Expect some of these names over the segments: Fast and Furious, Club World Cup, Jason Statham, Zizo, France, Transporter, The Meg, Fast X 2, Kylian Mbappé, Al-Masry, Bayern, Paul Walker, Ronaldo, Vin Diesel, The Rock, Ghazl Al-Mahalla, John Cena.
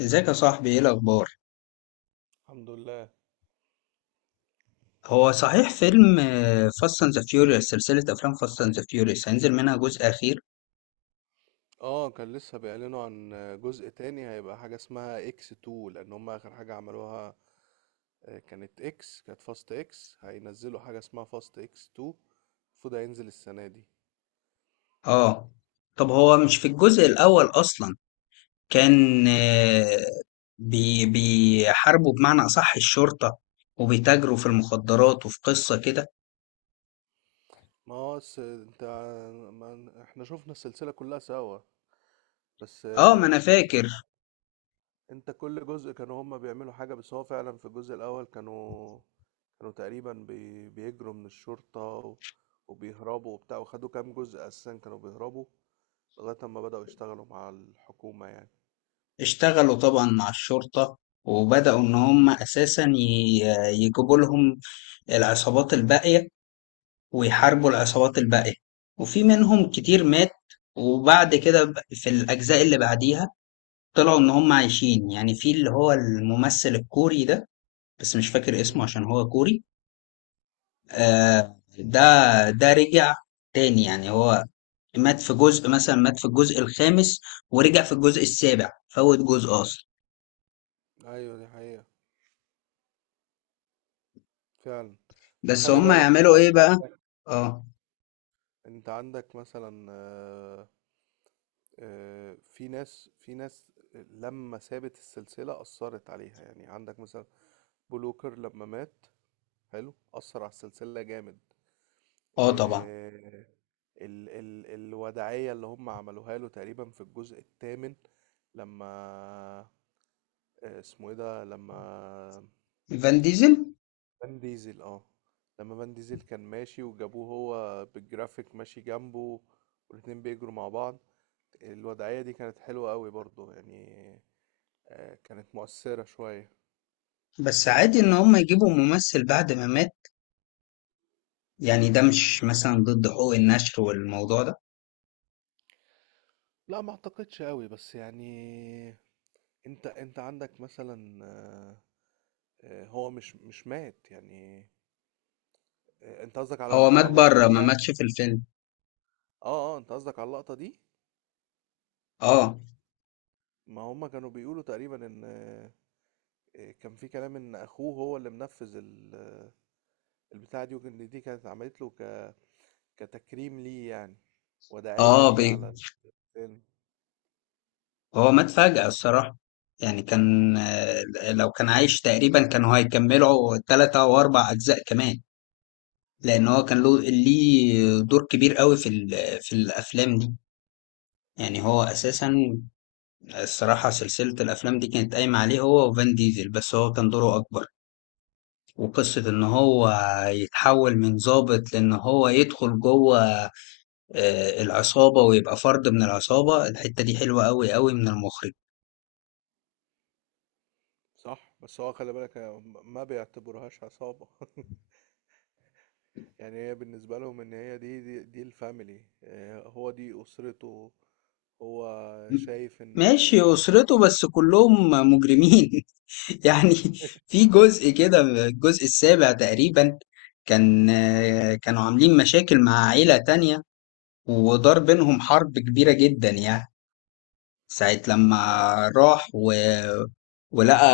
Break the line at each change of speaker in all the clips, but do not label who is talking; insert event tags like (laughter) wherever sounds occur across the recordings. ازيك يا صاحبي؟ ايه الاخبار؟
الحمد لله.
هو صحيح فيلم فاست اند ذا فيوريوس، سلسله افلام فاست اند ذا فيوريوس هينزل منها جزء اخير؟
اه، كان لسه بيعلنوا عن جزء تاني هيبقى حاجة اسمها اكس 2 لان هم اخر حاجة عملوها. كانت فاست اكس هينزلوا حاجة اسمها فاست اكس 2. المفروض هينزل السنة دي.
اه. طب هو مش في الجزء الاول اصلا كان بيحاربوا بمعنى اصح الشرطه، وبيتاجروا في المخدرات وفي قصه كده.
ما هو س- انت، ما احنا شفنا السلسلة كلها سوا. بس
اه، ما انا فاكر.
انت، كل جزء كانوا هم بيعملوا حاجة، بس هو فعلا في الجزء الاول كانوا تقريبا بيجروا من الشرطة وبيهربوا وبتاع، وخدوا كام جزء اساسا كانوا بيهربوا لغاية أما بدأوا يشتغلوا مع الحكومة يعني.
اشتغلوا طبعا مع الشرطه وبداوا ان هم اساسا يجيبوا لهم العصابات الباقيه، ويحاربوا العصابات الباقية، وفي منهم كتير مات. وبعد كده في الأجزاء اللي بعديها طلعوا إن هم عايشين، يعني في اللي هو الممثل الكوري ده، بس مش فاكر اسمه
مم.
عشان هو كوري.
مم.
آه، ده. ده رجع تاني، يعني هو مات في جزء، مثلا مات في الجزء الخامس ورجع في الجزء السابع، فوت جزء أصلا.
ايوه، دي حقيقة فعلا. بس
بس
خلي
هم
بالك
يعملوا إيه
هو،
بقى؟ اه.
انت عندك مثلا، في ناس، لما سابت السلسلة أثرت عليها، يعني عندك مثلا بلوكر لما مات، حلو أثر على السلسلة جامد.
اه طبعا.
آه، ال ال الوداعية اللي هم عملوها له تقريبا في الجزء الثامن، لما، اسمه ايه ده، لما
فان ديزل.
فان ديزل، اه، لما فان ديزل كان ماشي وجابوه هو بالجرافيك ماشي جنبه، والاتنين بيجروا مع بعض. الوضعية دي كانت حلوة قوي برضو يعني، كانت مؤثرة شوية.
بس عادي إن هم يجيبوا ممثل بعد ما مات؟ يعني ده مش مثلا ضد حقوق النشر والموضوع ده؟
لا، ما اعتقدش قوي، بس يعني انت عندك مثلا، هو مش مات يعني. انت قصدك على
هو
على
مات
اللقطة
بره،
دي
ما ماتش
يعني.
في الفيلم.
اه اه، انت قصدك على اللقطة دي.
اه،
ما هما كانوا بيقولوا تقريبا ان، كان في كلام ان اخوه هو اللي منفذ البتاعة دي، وكان دي كانت عملت له كتكريم ليه يعني، وداعية
اه
ليه
بي.
على الفيلم.
هو مات فجأة الصراحة، يعني كان لو كان عايش تقريبا كانوا هيكملوا 3 او 4 اجزاء كمان، لان هو كان ليه دور كبير قوي في في الافلام دي. يعني هو اساسا، الصراحة سلسلة الافلام دي كانت قايمة عليه هو وفان ديزل، بس هو كان دوره اكبر. وقصة ان هو يتحول من ضابط لان هو يدخل جوه العصابة ويبقى فرد من العصابة، الحتة دي حلوة أوي أوي من المخرج.
صح، بس هو خلي بالك ما بيعتبرهاش عصابة (laughs) يعني هي بالنسبة لهم ان هي، دي الفاميلي، هو دي اسرته، هو شايف ان
ماشي،
(laughs)
أسرته بس كلهم مجرمين (laughs) يعني.
آه،
في جزء كده، الجزء السابع تقريبا، كان كانوا عاملين مشاكل مع عيلة تانية، ودار بينهم حرب كبيرة جدا، يعني ساعة لما
اه،
راح ولقى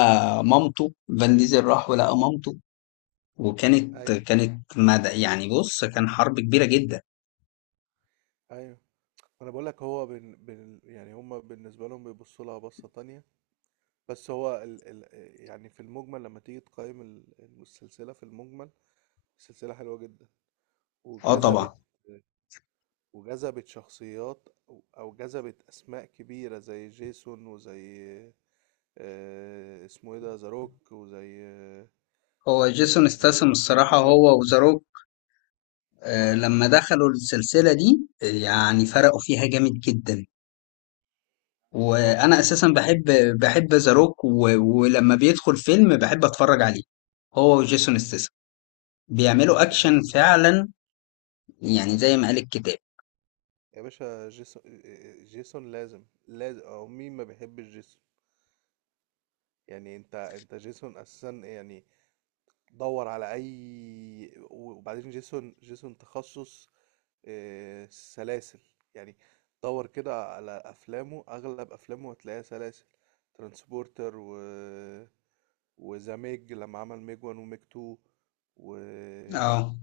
مامته. فان ديزل راح ولقى مامته، وكانت
ايوه
كانت مدى، يعني بص، كان حرب كبيرة جدا.
ايوه. انا بقول لك هو يعني هما بالنسبة لهم بيبصوا لها بصة تانية. بس هو يعني في المجمل، لما تيجي تقيم السلسلة، في المجمل السلسلة حلوة جدا،
اه
وجذبت
طبعا.
وجذبت شخصيات، أو جذبت أسماء كبيرة زي جيسون، وزي، اسمه إيه ده، ذا روك، وزي،
هو جيسون استاسم
جون
الصراحة،
سينا.
هو وذا. لما دخلوا السلسلة دي يعني فرقوا فيها جامد جدا.
بالظبط،
وأنا
بس
أساسا بحب ذا روك، ولما بيدخل فيلم بحب أتفرج عليه، هو وجيسون استاسم. بيعملوا أكشن
جيسون،
فعلا، يعني زي ما قال الكتاب.
يا باشا، جيسون، جيسون لازم، أو مين ما بيحبش جيسون؟ يعني أنت جيسون أساسا يعني. دور على أي. وبعدين جيسون، تخصص سلاسل يعني. دور كده على افلامه، اغلب افلامه هتلاقيها سلاسل، ترانسبورتر، وذا ميج لما عمل ميج 1 وميج 2، و
اه.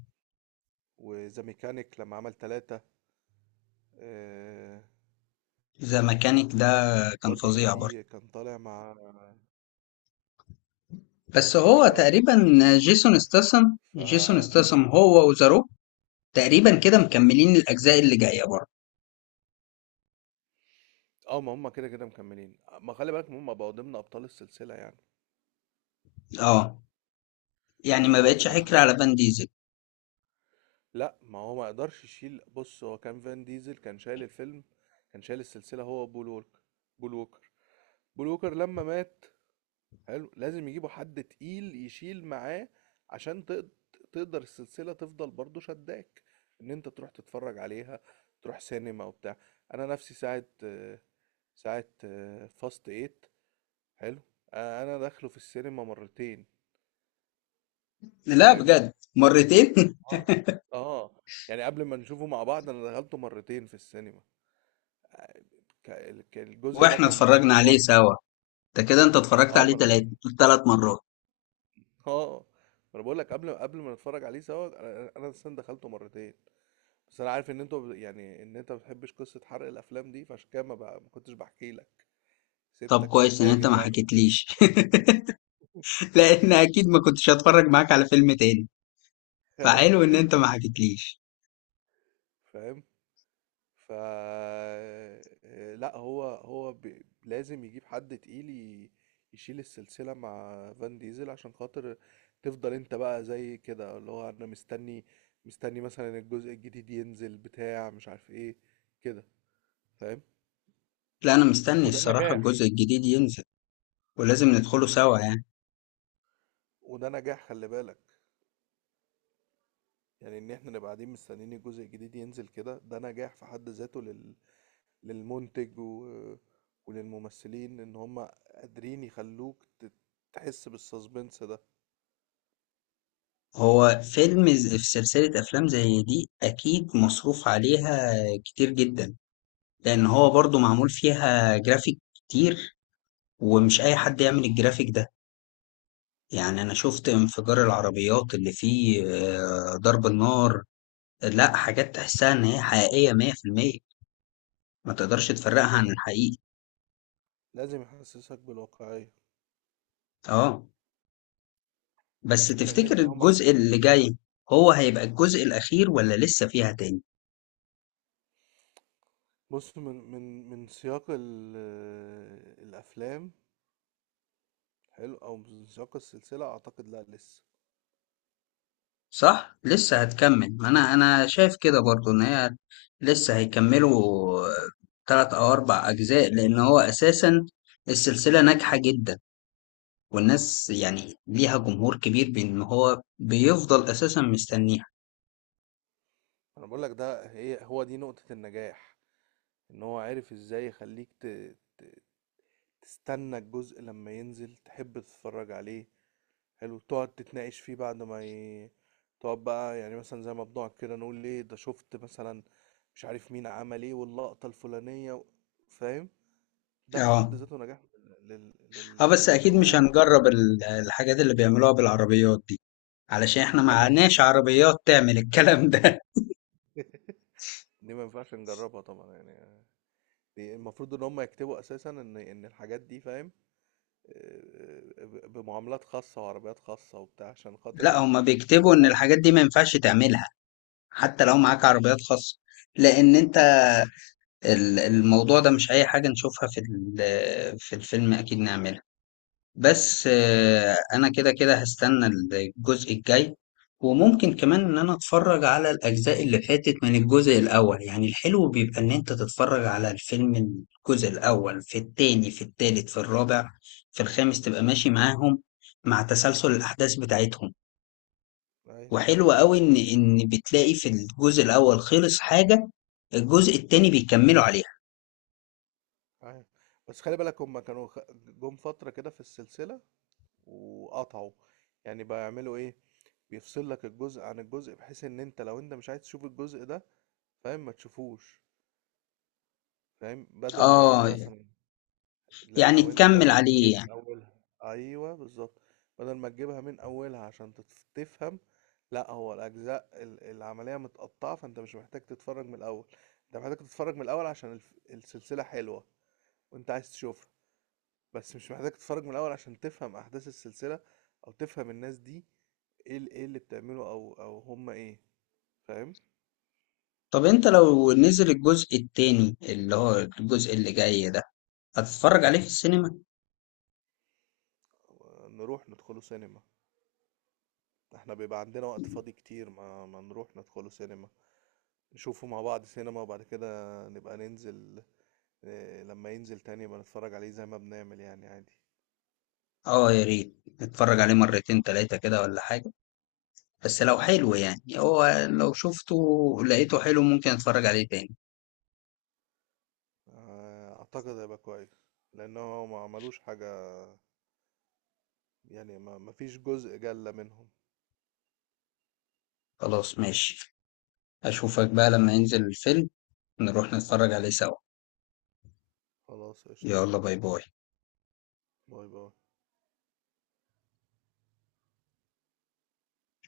وذا ميكانيك لما عمل تلاتة، آه،
ذا ميكانيك ده كان
برضو
فظيع برضه.
كان طالع مع
بس
ذا
هو
ميج، اه كان
تقريبا
حلو.
جيسون استاسم.
ف
جيسون استاسم هو وذا روك، تقريبا كده مكملين الأجزاء اللي جاية برضه.
اه، ما هم كده كده مكملين، ما خلي بالك هم بقوا ضمن ابطال السلسلة يعني.
اه، يعني
يعني
ما
هو انت
بقتش
كان
حكر
عندك،
على فان ديزل.
لا، ما هو ما قدرش يشيل. بص، هو كان، فان ديزل كان شايل الفيلم، كان شايل السلسلة هو بول ووكر. بول ووكر بول ووكر لما مات، حلو لازم يجيبوا حد تقيل يشيل معاه، عشان تقدر السلسلة تفضل برضو شداك ان انت تروح تتفرج عليها، تروح سينما وبتاع. انا نفسي ساعة، ساعة فاست ايت، حلو. انا داخله في السينما مرتين،
لا،
فاهم.
بجد، مرتين.
اه اه، يعني قبل ما نشوفه مع بعض انا دخلته مرتين في السينما.
(laughs)
الجزء ده
واحنا
كان
اتفرجنا عليه
تحفه.
سوا، ده كده انت اتفرجت
اه ما
عليه
انا
تلات
بقول
تلات مرات.
اه، ما انا بقول لك، قبل ما نتفرج عليه سوا، انا السن دخلته مرتين. بس انا عارف ان انت، يعني ان انت ما بتحبش قصه حرق الافلام دي، فعشان كده ما, بقى ما كنتش بحكي لك،
طب
سبتك
كويس ان انت
تتفاجئ
ما
بقى بالفيلم.
حكيتليش. (laughs) لان اكيد ما كنتش هتفرج معاك على فيلم تاني، فحلو ان
(laughs)
انت ما حكيتليش.
فاهم. ف لا، هو هو لازم يجيب حد تقيل يشيل السلسلة مع فان ديزل، عشان خاطر تفضل انت بقى زي كده، اللي هو انا مستني، مثلا الجزء الجديد ينزل بتاع، مش عارف ايه، كده، فاهم.
لا، انا مستني
وده
الصراحة
نجاح
الجزء الجديد ينزل، ولازم ندخله سوا يعني.
وده نجاح، خلي بالك. يعني ان احنا نبقى قاعدين مستنيين الجزء الجديد ينزل كده، ده نجاح في حد ذاته للمنتج، وللممثلين، ان هم قادرين يخلوك تحس بالسسبنس ده.
هو فيلم في سلسلة افلام زي دي اكيد مصروف عليها كتير جدا، لان هو برضو معمول فيها جرافيك كتير، ومش اي حد يعمل الجرافيك ده. يعني أنا شفت انفجار العربيات اللي فيه ضرب النار. لا، حاجات تحسها إن هي حقيقية 100%، ما تقدرش تفرقها عن
آه،
الحقيقي.
لازم يحسسك بالواقعية.
اه. بس
لأن
تفتكر
أنت لو ما.
الجزء اللي جاي هو هيبقى الجزء الأخير ولا لسه فيها تاني؟
بص، من سياق الأفلام، حلو، أو من سياق السلسلة، أعتقد لا، لسه.
صح؟ لسه هتكمل، ما أنا شايف كده برضو إن هي لسه هيكملوا 3 أو 4 أجزاء، لأن هو أساسا السلسلة ناجحة جدا والناس يعني ليها جمهور كبير، بإن هو بيفضل أساسا مستنيها.
أنا بقول لك، ده، هي، هو دي نقطة النجاح، إن هو عارف إزاي يخليك ت... تستنى الجزء لما ينزل، تحب تتفرج عليه، حلو تقعد تتناقش فيه بعد ما تقعد بقى يعني، مثلا زي ما بنقعد كده نقول ليه، ده شفت مثلا مش عارف مين عمل ايه واللقطة الفلانية فاهم، ده في حد
اه.
ذاته نجاح
اه، بس اكيد مش
للكرو.
هنجرب الحاجات اللي بيعملوها بالعربيات دي، علشان احنا
لا، ما ينفعش
معناش
نجربها
عربيات تعمل الكلام ده.
(laughs) دي ما ينفعش نجربها طبعا يعني، دي المفروض ان هم يكتبوا اساسا ان الحاجات دي، فاهم، بمعاملات خاصة وعربيات خاصة وبتاع، عشان
(laughs)
خاطر
لا،
ايه؟
هما بيكتبوا ان
عارف.
الحاجات دي ما ينفعش تعملها حتى لو معاك عربيات خاصة. لان انت الموضوع ده مش اي حاجة نشوفها في في الفيلم اكيد نعملها. بس انا كده كده هستنى الجزء الجاي. وممكن كمان ان انا اتفرج على الاجزاء اللي فاتت من الجزء الاول، يعني الحلو بيبقى ان انت تتفرج على الفيلم، الجزء الاول، في التاني، في التالت، في الرابع، في الخامس، تبقى ماشي معاهم مع تسلسل الاحداث بتاعتهم.
ايوه
وحلو قوي ان بتلاقي في الجزء الاول خلص حاجة، الجزء التاني بيكملوا عليها.
ايوه، بس خلي بالك هم كانوا جم فترة كده في السلسلة، وقطعوا يعني، بقى يعملوا ايه، بيفصل لك الجزء عن الجزء، بحيث ان انت لو انت مش عايز تشوف الجزء ده، فاهم، ما تشوفوش. فاهم، بدل ما
اه،
يعني مثلا، لا
يعني
لو ان
تكمل
بدل ما تجيب
عليه.
من اولها، ايوه بالظبط. بدل ما تجيبها من اولها عشان تفهم، لا هو الاجزاء العمليه متقطعه، فانت مش محتاج تتفرج من الاول. انت محتاج تتفرج من الاول عشان السلسله حلوه وانت عايز تشوفها، بس مش محتاج تتفرج من الاول عشان تفهم احداث السلسله او تفهم الناس دي، ايه ايه اللي بتعمله، او هم ايه، فاهم.
طب انت لو نزل الجزء التاني اللي هو الجزء اللي جاي ده هتتفرج عليه في السينما؟
نروح ندخلوا سينما، احنا بيبقى عندنا وقت فاضي كتير، ما نروح ندخلوا سينما، نشوفه مع بعض سينما، وبعد كده نبقى ننزل، لما ينزل تاني يبقى نتفرج عليه زي ما بنعمل يعني عادي.
اه، يا ريت اتفرج عليه مرتين تلاتة كده ولا حاجة، بس لو حلو يعني، هو لو شفته لقيته حلو ممكن اتفرج عليه تاني.
اعتقد هيبقى كويس، لان هو ما عملوش حاجة يعني، ما فيش جزء جلة منهم.
خلاص، ماشي. اشوفك بقى لما ينزل الفيلم، نروح نتفرج عليه سوا.
خلاص قشطة،
يلا، باي باي.
باي باي.